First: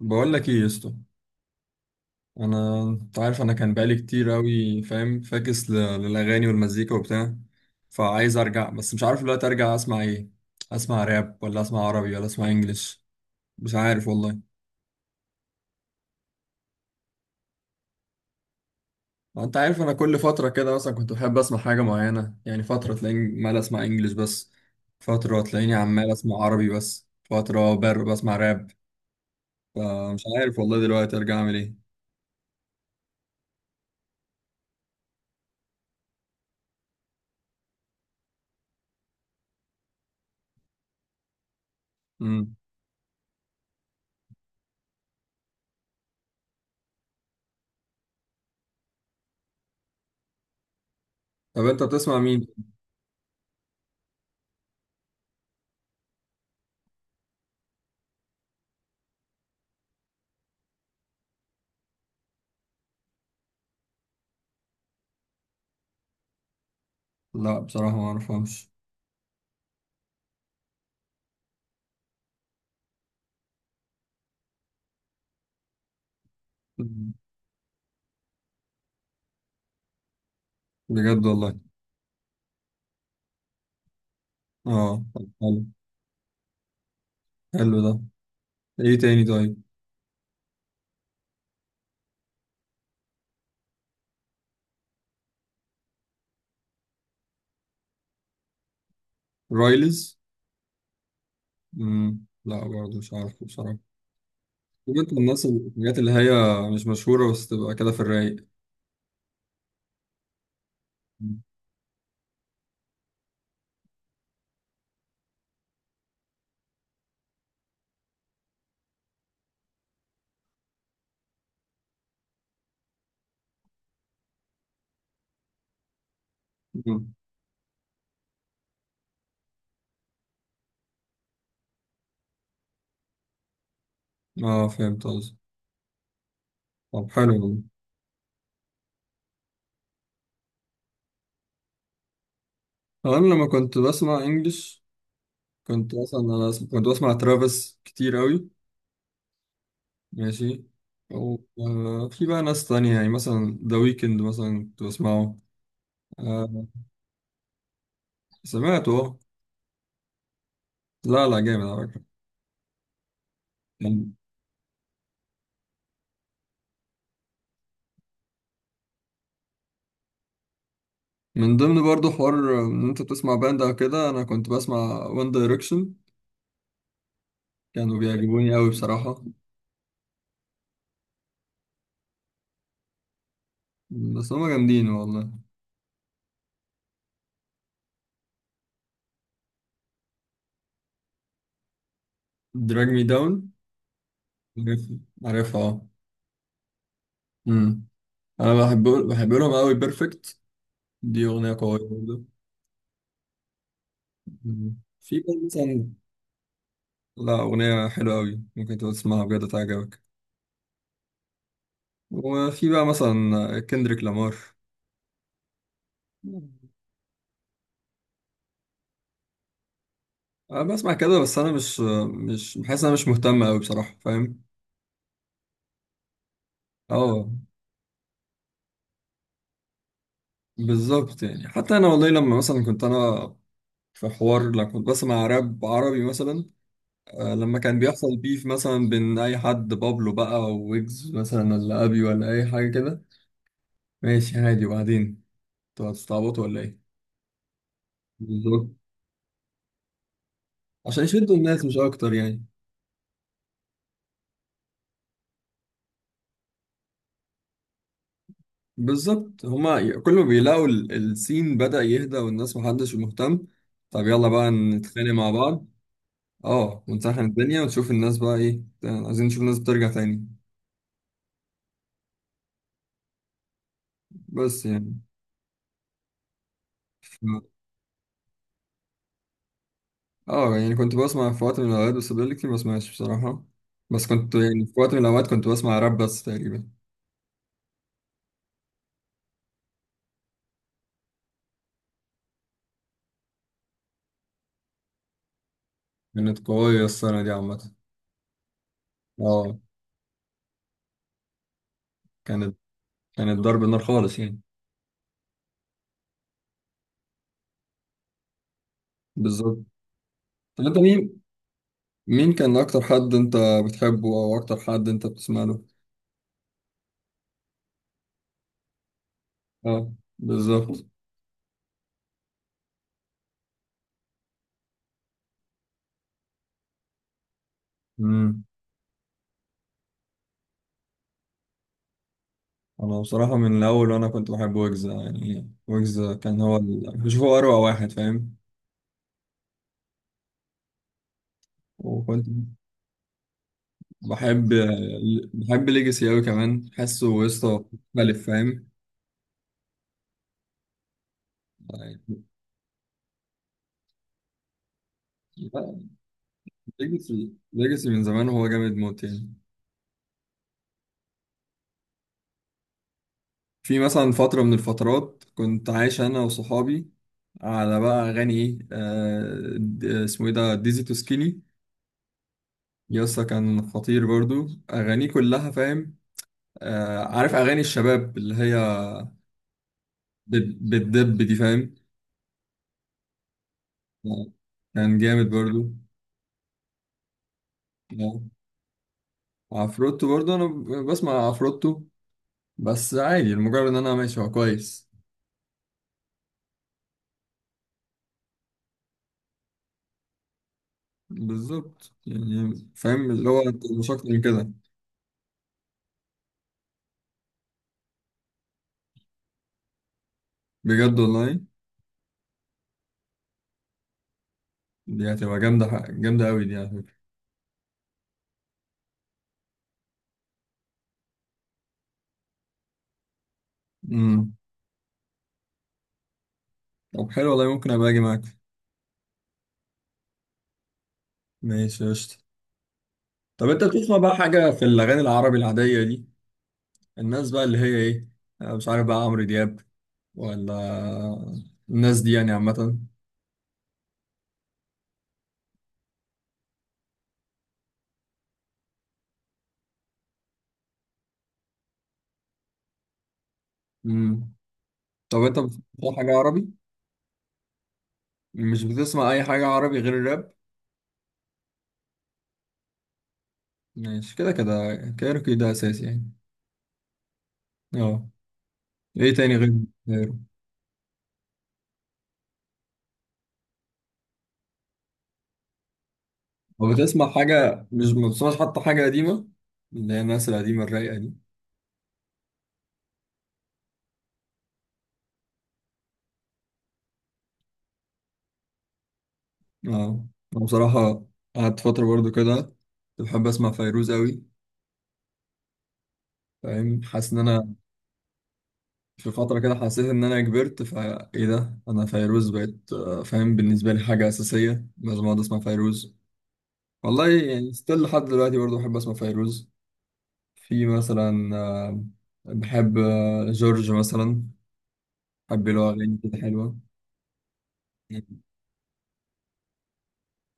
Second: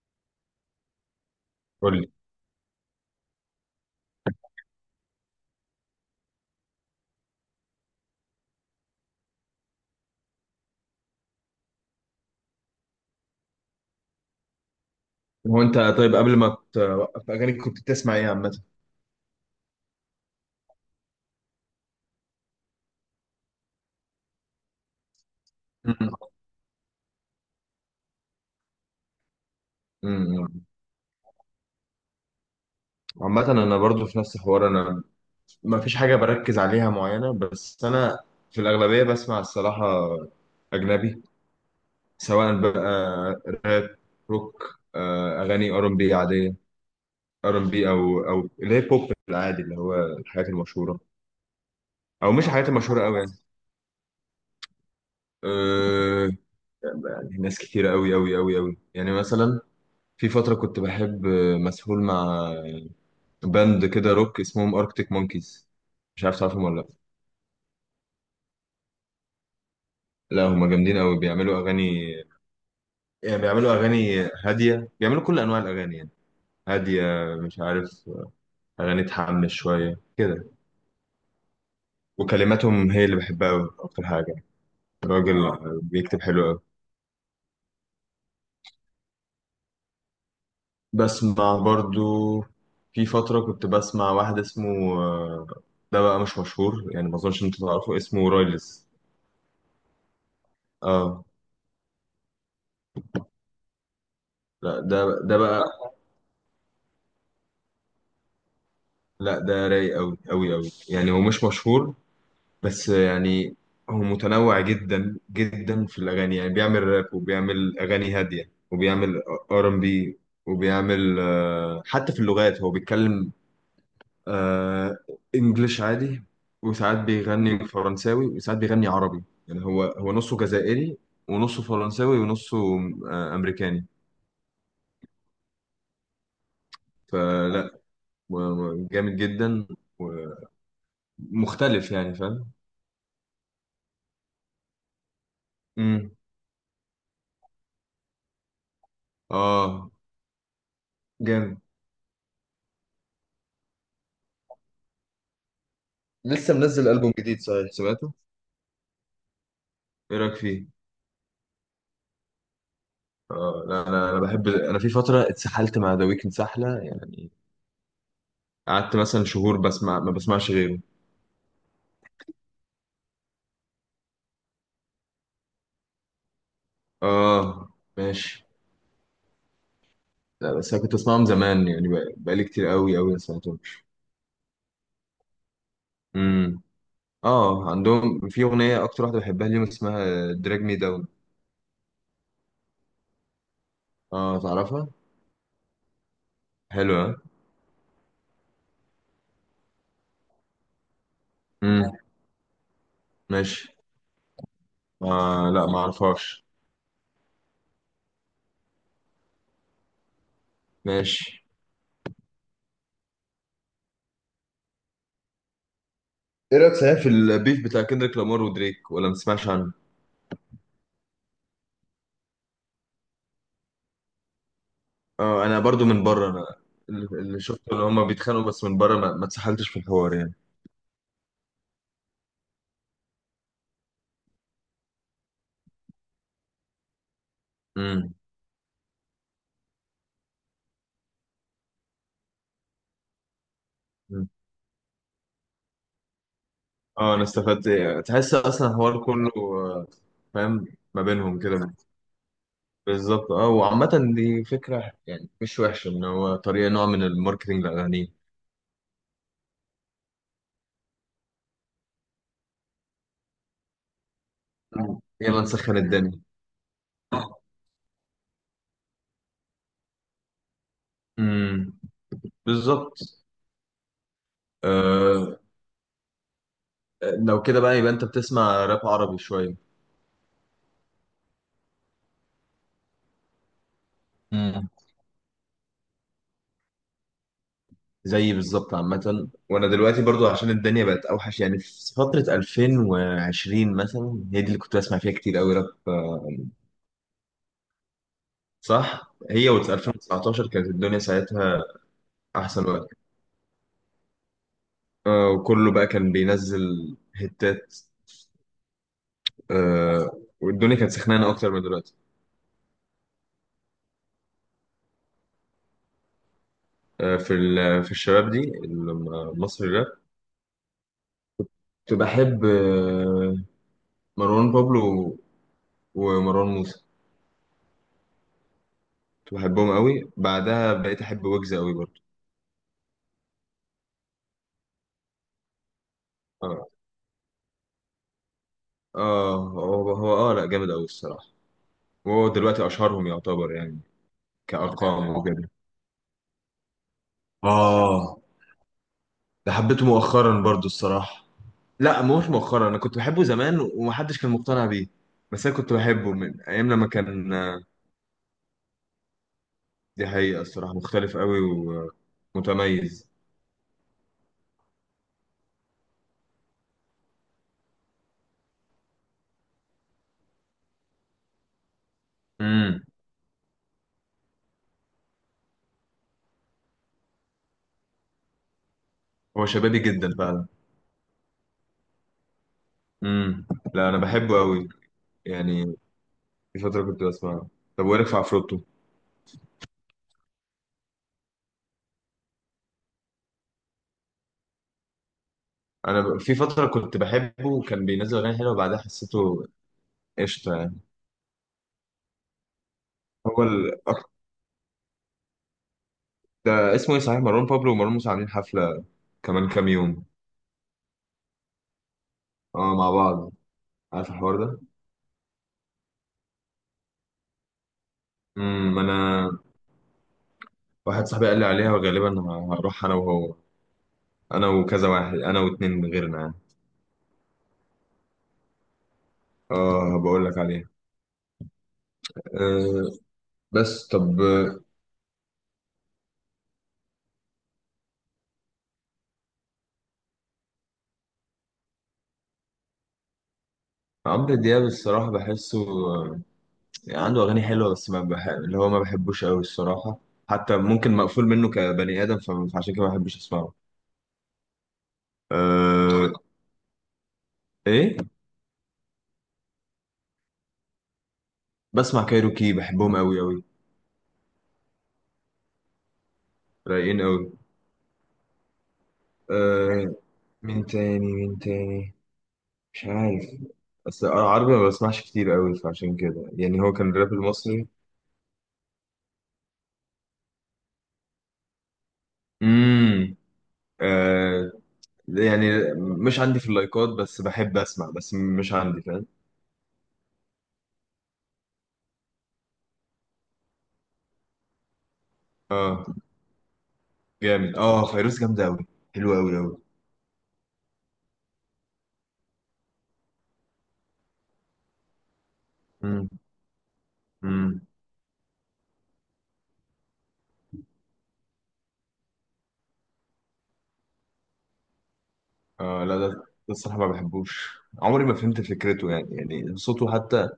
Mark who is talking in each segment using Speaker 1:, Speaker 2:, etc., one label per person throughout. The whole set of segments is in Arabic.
Speaker 1: بقول لك ايه يا اسطى؟
Speaker 2: قول لي.
Speaker 1: انت عارف انا كان بقالي كتير قوي فاهم فاكس للاغاني والمزيكا وبتاع. فعايز ارجع، بس مش عارف دلوقتي ارجع اسمع ايه، اسمع راب ولا اسمع عربي ولا اسمع انجليش؟ مش عارف والله.
Speaker 2: هو انت طيب قبل ما توقف اغاني كنت بتسمع ايه عامه؟
Speaker 1: ما انت عارف انا كل فتره كده مثلا كنت بحب اسمع حاجه معينه، يعني فتره تلاقيني مال اسمع انجليش بس، فتره تلاقيني
Speaker 2: مم.
Speaker 1: عمال اسمع عربي بس، فتره بسمع راب. فمش عارف
Speaker 2: امم.
Speaker 1: والله دلوقتي ارجع اعمل ايه.
Speaker 2: عامه انا برضو في نفس الحوار. انا ما فيش حاجه بركز عليها معينه، بس انا في الاغلبيه بسمع الصراحه اجنبي،
Speaker 1: امم
Speaker 2: سواء بقى راب، روك، اغاني ار ام بي عاديه، ار ام بي، او اللي هي بوب العادي، اللي هو الحاجات المشهوره،
Speaker 1: طب انت بتسمع
Speaker 2: او
Speaker 1: مين؟
Speaker 2: مش الحاجات المشهوره قوي يعني. أه يعني ناس كتيره قوي قوي قوي قوي، يعني مثلا في فتره كنت بحب، مسحول مع باند كده روك اسمهم اركتيك مونكيز. مش عارف تعرفهم ولا لا.
Speaker 1: لا بصراحه ما اعرفهمش.
Speaker 2: لا هما جامدين قوي، بيعملوا اغاني، يعني بيعملوا اغاني هاديه، بيعملوا كل انواع الاغاني يعني. هاديه،
Speaker 1: مم.
Speaker 2: مش عارف، اغاني تحمس شويه كده.
Speaker 1: بجد والله.
Speaker 2: وكلماتهم هي اللي بحبها قوي اكتر حاجه.
Speaker 1: اه، طب
Speaker 2: الراجل
Speaker 1: حلو.
Speaker 2: بيكتب حلو قوي.
Speaker 1: حلو ده. ايه تاني طيب؟
Speaker 2: بسمع برضو، في فتره كنت بسمع واحد اسمه، ده بقى مش مشهور يعني، ما اظنش انت تعرفه، اسمه رايلز.
Speaker 1: رايلز.
Speaker 2: اه،
Speaker 1: مم. لا برضه مش عارف بصراحة.
Speaker 2: لا
Speaker 1: طب انت
Speaker 2: ده
Speaker 1: الناس
Speaker 2: بقى.
Speaker 1: الحاجات اللي هي مش مشهورة بس تبقى كده في الرايق؟
Speaker 2: لا ده رايق قوي قوي قوي يعني، هو
Speaker 1: مم.
Speaker 2: مش مشهور بس يعني. هو متنوع جدا جدا في الاغاني، يعني بيعمل راب، وبيعمل اغاني هاديه، وبيعمل ار ام بي، وبيعمل حتى في اللغات هو بيتكلم، آه، انجليش عادي، وساعات
Speaker 1: مم.
Speaker 2: بيغني فرنساوي، وساعات بيغني عربي. يعني هو نصه جزائري، ونصه فرنساوي، ونصه امريكاني.
Speaker 1: اه فهمت قصدي. طب حلو
Speaker 2: فلا،
Speaker 1: والله.
Speaker 2: جامد جدا ومختلف يعني، فاهم.
Speaker 1: انا لما كنت بسمع انجلش كنت
Speaker 2: امم،
Speaker 1: اصلا انا كنت بسمع ترافيس كتير قوي.
Speaker 2: اه
Speaker 1: ماشي. او
Speaker 2: جامد.
Speaker 1: آه، في بقى ناس تانية، يعني مثلا ذا ويكند مثلا كنت بسمعه.
Speaker 2: لسه
Speaker 1: آه.
Speaker 2: منزل ألبوم جديد صحيح سمعته؟
Speaker 1: سمعته اه.
Speaker 2: ايه رايك فيه؟
Speaker 1: لا لا، جامد على
Speaker 2: اه لا،
Speaker 1: فكرة.
Speaker 2: انا بحب، انا في فتره اتسحلت مع ذا ويكند سحله يعني. قعدت مثلا شهور بسمع ما بسمعش غيره.
Speaker 1: من ضمن برضو حوار ان انت بتسمع باند او كده، انا كنت بسمع وان دايركشن،
Speaker 2: اه،
Speaker 1: كانوا
Speaker 2: ماشي.
Speaker 1: بيعجبوني قوي بصراحة.
Speaker 2: لا بس انا كنت اسمعهم زمان يعني، بقالي كتير قوي قوي ما سمعتهمش.
Speaker 1: بس هما جامدين والله.
Speaker 2: امم، اه. عندهم في اغنيه اكتر واحده بحبها ليهم، اسمها دراج مي داون.
Speaker 1: دراج مي داون.
Speaker 2: اه تعرفها؟
Speaker 1: عارفها اه.
Speaker 2: حلوه.
Speaker 1: امم انا بحب لهم قوي بيرفكت، دي اغنية قوية
Speaker 2: امم.
Speaker 1: برضو.
Speaker 2: ماشي.
Speaker 1: أمم. في بقى
Speaker 2: آه لا، ما
Speaker 1: مثلا.
Speaker 2: اعرفهاش.
Speaker 1: لا، اغنية حلوة قوي ممكن تبقى تسمعها بجد تعجبك.
Speaker 2: ماشي.
Speaker 1: وفي بقى مثلا كندريك لامار.
Speaker 2: ايه رايك صحيح في البيف بتاع كندريك لامار ودريك، ولا ما تسمعش عنه؟
Speaker 1: انا بسمع كده، بس انا مش بحس إن انا مش مهتم قوي بصراحة فاهم.
Speaker 2: اه، انا برضو من بره انا. اللي
Speaker 1: اه
Speaker 2: اللي شفته ان هما بيتخانقوا بس من بره ما اتسحلتش في الحوار يعني.
Speaker 1: بالظبط. يعني حتى انا والله لما مثلا كنت انا في حوار لما كنت بسمع راب عربي مثلا، لما كان
Speaker 2: امم.
Speaker 1: بيحصل بيف مثلا بين اي حد، بابلو بقى او ويجز مثلا ولا ابي ولا اي حاجه كده،
Speaker 2: أمم.
Speaker 1: ماشي عادي. وبعدين انتوا هتستعبطوا ولا ايه؟
Speaker 2: اه، انا استفدت إيه، تحس اصلا
Speaker 1: بالظبط،
Speaker 2: الحوار كله، فاهم. ما
Speaker 1: عشان يشدوا
Speaker 2: بينهم
Speaker 1: الناس
Speaker 2: كده.
Speaker 1: مش اكتر يعني.
Speaker 2: بالظبط، اه. وعامة دي فكرة يعني مش وحشة، ان هو طريقة نوع من الماركتينج للأغاني.
Speaker 1: بالظبط. هما كل ما بيلاقوا السين بدأ يهدى والناس محدش مهتم، طب يلا بقى
Speaker 2: أمم.
Speaker 1: نتخانق مع
Speaker 2: يلا
Speaker 1: بعض.
Speaker 2: نسخن الدنيا.
Speaker 1: اه ونسخن الدنيا ونشوف الناس بقى ايه، عايزين نشوف الناس بترجع تاني.
Speaker 2: امم. بالظبط.
Speaker 1: بس يعني.
Speaker 2: آه لو كده بقى يبقى انت بتسمع راب عربي شوية.
Speaker 1: اه يعني كنت بسمع في وقت من الأوقات، بس بقالي كتير ما بسمعش بصراحة. بس كنت يعني
Speaker 2: مم.
Speaker 1: في وقت من الأوقات كنت بسمع راب بس تقريبا.
Speaker 2: زيي بالظبط. عامة وانا دلوقتي برضو عشان الدنيا بقت اوحش يعني، في فترة 2020 مثلا هي دي اللي كنت بسمع فيها كتير قوي راب،
Speaker 1: كانت قوية السنة دي عامة.
Speaker 2: صح. هي
Speaker 1: اه.
Speaker 2: و 2019 كانت الدنيا ساعتها
Speaker 1: كانت
Speaker 2: احسن وقت،
Speaker 1: كانت ضرب النار خالص يعني.
Speaker 2: وكله بقى كان بينزل هتات.
Speaker 1: بالظبط.
Speaker 2: آه،
Speaker 1: طب
Speaker 2: والدنيا
Speaker 1: انت
Speaker 2: كانت
Speaker 1: مين،
Speaker 2: سخنانة اكتر من دلوقتي.
Speaker 1: مين كان أكتر حد انت بتحبه أو أكتر حد انت بتسمع له؟
Speaker 2: في الشباب دي المصري الراب،
Speaker 1: اه بالظبط.
Speaker 2: كنت بحب، مروان بابلو، ومروان موسى.
Speaker 1: امم
Speaker 2: كنت بحبهم قوي، بعدها بقيت احب ويجز قوي برضو.
Speaker 1: أنا بصراحة من الأول وأنا كنت بحب ويجز، يعني ويجز كان هو
Speaker 2: آه.
Speaker 1: ال... بشوفه أروع واحد فاهم.
Speaker 2: اه هو اه، لا جامد قوي الصراحه.
Speaker 1: وكنت
Speaker 2: وهو دلوقتي اشهرهم يعتبر يعني،
Speaker 1: بحب
Speaker 2: كارقام وكده.
Speaker 1: بحب ليجاسي أوي كمان، حاسه قصة
Speaker 2: اه،
Speaker 1: مختلف فاهم.
Speaker 2: ده حبيته مؤخرا برضو الصراحه. لا مش مؤخرا، انا كنت بحبه زمان ومحدش كان مقتنع بيه، بس انا كنت بحبه من ايام لما
Speaker 1: ليجاسي
Speaker 2: كان.
Speaker 1: ليجاسي من زمان وهو جامد موت يعني.
Speaker 2: دي حقيقه الصراحه، مختلف قوي ومتميز.
Speaker 1: في مثلا فترة من الفترات كنت عايش أنا وصحابي على بقى أغاني إيه، آه، اسمه إيه ده، ديزي تو سكيني.
Speaker 2: امم.
Speaker 1: يسا كان خطير برضو أغانيه كلها فاهم. آه، عارف أغاني الشباب اللي هي
Speaker 2: هو شبابي جدا فعلا.
Speaker 1: بتدب دي فاهم.
Speaker 2: امم. لا انا
Speaker 1: آه،
Speaker 2: بحبه قوي
Speaker 1: كان جامد برضو.
Speaker 2: يعني، في فتره كنت بسمعه. طب وإيه رايك في
Speaker 1: آه،
Speaker 2: عفروتو؟
Speaker 1: عفروتو برضو أنا بسمع عفروتو، بس عادي المجرد ان انا ماشي هو كويس.
Speaker 2: انا في فتره كنت بحبه وكان بينزل اغاني حلوه، وبعدها حسيته قشطه يعني.
Speaker 1: بالظبط يعني فاهم، اللي هو
Speaker 2: هو
Speaker 1: انت مش
Speaker 2: الأك...
Speaker 1: اكتر من كده.
Speaker 2: ده اسمه ايه صحيح، مروان بابلو ومروان موسى عاملين حفلة كمان كام يوم.
Speaker 1: بجد والله.
Speaker 2: اه مع بعض، عارف الحوار ده؟
Speaker 1: دي هتبقى جامده، جامده قوي دي على فكره.
Speaker 2: امم. انا، واحد صاحبي قال لي عليها وغالبا هروح انا وهو،
Speaker 1: امم
Speaker 2: انا وكذا واحد، انا واتنين غيرنا يعني.
Speaker 1: طب حلو والله ممكن ابقى اجي معاك.
Speaker 2: اه، بقول لك عليها.
Speaker 1: ماشي قشطه.
Speaker 2: أه.
Speaker 1: طب انت
Speaker 2: بس
Speaker 1: بتسمع بقى
Speaker 2: طب،
Speaker 1: حاجه في الاغاني العربي العاديه دي، الناس بقى اللي هي ايه، أنا مش عارف بقى عمرو دياب ولا الناس دي يعني عامه؟
Speaker 2: عمرو دياب الصراحة بحسه، عنده أغاني حلوة بس ما بح... اللي هو ما بحبوش أوي الصراحة. حتى ممكن مقفول منه كبني آدم، فعشان كده ما بحبش أسمعه.
Speaker 1: امم طب انت بتسمع
Speaker 2: أه.
Speaker 1: حاجه عربي،
Speaker 2: إيه،
Speaker 1: مش بتسمع اي حاجه عربي غير الراب؟
Speaker 2: بسمع كايروكي، بحبهم أوي أوي.
Speaker 1: ماشي، كده كده كايروكي ده اساسي يعني.
Speaker 2: رايقين أوي.
Speaker 1: اه. ايه تاني غير
Speaker 2: آه
Speaker 1: الكايرو؟
Speaker 2: مين تاني، مين تاني؟ مش عارف. بس انا عربي ما بسمعش كتير قوي، فعشان كده يعني
Speaker 1: هو
Speaker 2: هو كان
Speaker 1: بتسمع
Speaker 2: الراب
Speaker 1: حاجة،
Speaker 2: المصري.
Speaker 1: مش ما بتسمعش حتى حاجة قديمة، اللي هي الناس القديمة الرايقة دي؟
Speaker 2: امم. آه يعني مش عندي في اللايكات، بس بحب اسمع بس مش عندي، فاهم.
Speaker 1: اه انا بصراحة قعدت فترة برضو كده كنت بحب اسمع فيروز قوي
Speaker 2: اه
Speaker 1: فاهم، حاسس ان انا
Speaker 2: جامد. اه، فيروز جامدة قوي،
Speaker 1: في
Speaker 2: حلوة قوي
Speaker 1: فترة كده
Speaker 2: قوي.
Speaker 1: حسيت ان انا كبرت، فا ايه ده انا فيروز بقت آه، فاهم بالنسبة لي حاجة اساسية لازم اقعد اسمع فيروز.
Speaker 2: امم.
Speaker 1: والله يعني
Speaker 2: امم.
Speaker 1: ستيل لحد دلوقتي برضو بحب اسمع فيروز. في مثلا بحب جورج مثلا، بحب له
Speaker 2: اه لا
Speaker 1: اغاني
Speaker 2: ده
Speaker 1: كده
Speaker 2: ده
Speaker 1: حلوة.
Speaker 2: الصراحة ما بحبوش، عمري ما فهمت فكرته يعني صوته حتى،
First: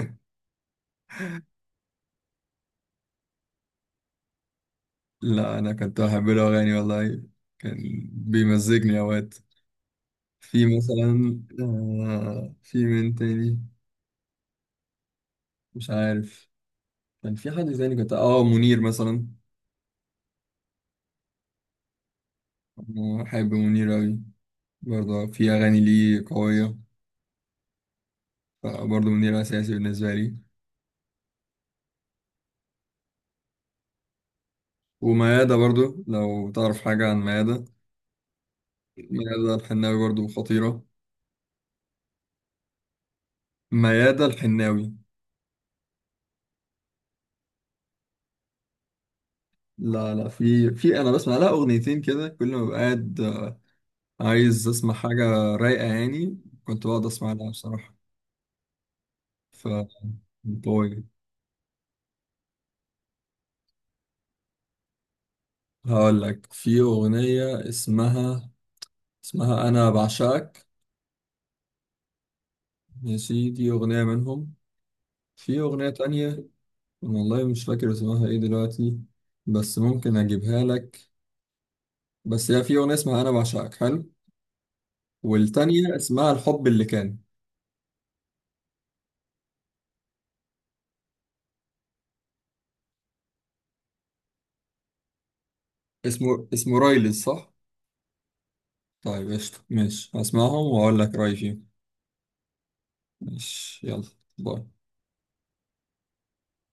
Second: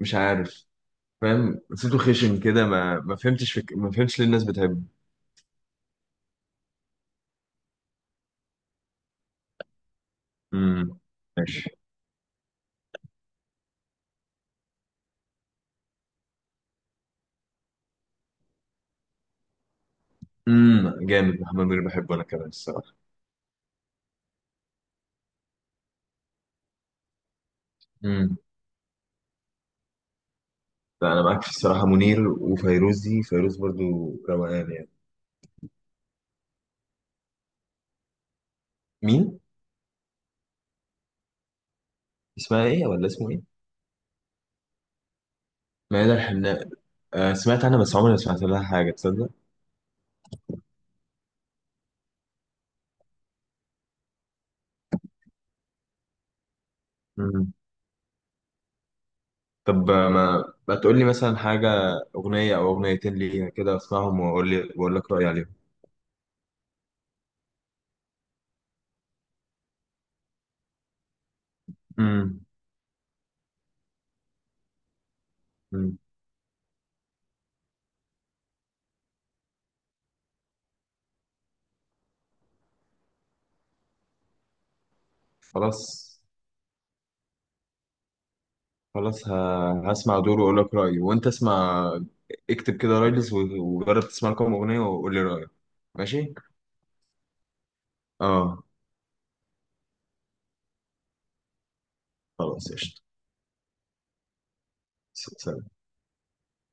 Speaker 2: مش عارف، فاهم، صوته خشن كده، ما فهمتش ليه الناس بتحبه.
Speaker 1: لا انا كنت بحب له اغاني والله، كان بيمزجني اوقات. في
Speaker 2: امم.
Speaker 1: مثلا
Speaker 2: ماشي.
Speaker 1: آه، في من تاني، مش عارف. كان في حد تاني كنت اه منير مثلا.
Speaker 2: امم. جامد، محمد منير بحبه انا كمان الصراحه.
Speaker 1: أنا بحب منير اوي، برضه في اغاني ليه قوية،
Speaker 2: امم.
Speaker 1: فبرضه منير اساسي بالنسبة لي.
Speaker 2: لا انا معاك في الصراحه، منير وفيروزي، فيروز برضو، روقان يعني.
Speaker 1: وميادة برضه لو تعرف حاجة عن ميادة،
Speaker 2: مين؟
Speaker 1: ميادة الحناوي برضه خطيرة.
Speaker 2: اسمها ايه ولا اسمه ايه؟
Speaker 1: ميادة الحناوي.
Speaker 2: ميادة الحناء. آه، سمعت عنها بس عمري ما سمعت لها حاجه تصدق.
Speaker 1: لا لا، في انا بسمع لها اغنيتين كده، كل ما ببقى قاعد عايز اسمع حاجة رايقة يعني، كنت بقعد اسمع لها
Speaker 2: امم.
Speaker 1: بصراحة. ف
Speaker 2: طب، ما
Speaker 1: باي.
Speaker 2: تقول لي مثلا حاجه، اغنيه او اغنيتين ليها كده اسمعهم، واقول لي، واقول لك رايي عليهم.
Speaker 1: هقول لك في أغنية، اسمها أنا بعشقك.
Speaker 2: امم.
Speaker 1: ماشي. دي أغنية منهم. في أغنية
Speaker 2: امم.
Speaker 1: تانية. والله مش فاكر اسمها ايه دلوقتي، بس ممكن أجيبها لك. بس هي في أغنية اسمها أنا بعشقك حلو،
Speaker 2: خلاص،
Speaker 1: والتانية اسمها الحب اللي كان.
Speaker 2: خلاص، هسمع دور واقول لك رايي وانت اسمع. اكتب كده رايلز، وجرب تسمع لكم اغنيه وقول لي رايك.
Speaker 1: اسمه
Speaker 2: ماشي.
Speaker 1: اسمه رايلز صح؟
Speaker 2: اه،
Speaker 1: طيب قشطة، ماشي هسمعهم وأقول لك رأيي فيهم.
Speaker 2: خلاص قشطة.
Speaker 1: ماشي يلا. باي.
Speaker 2: سلام.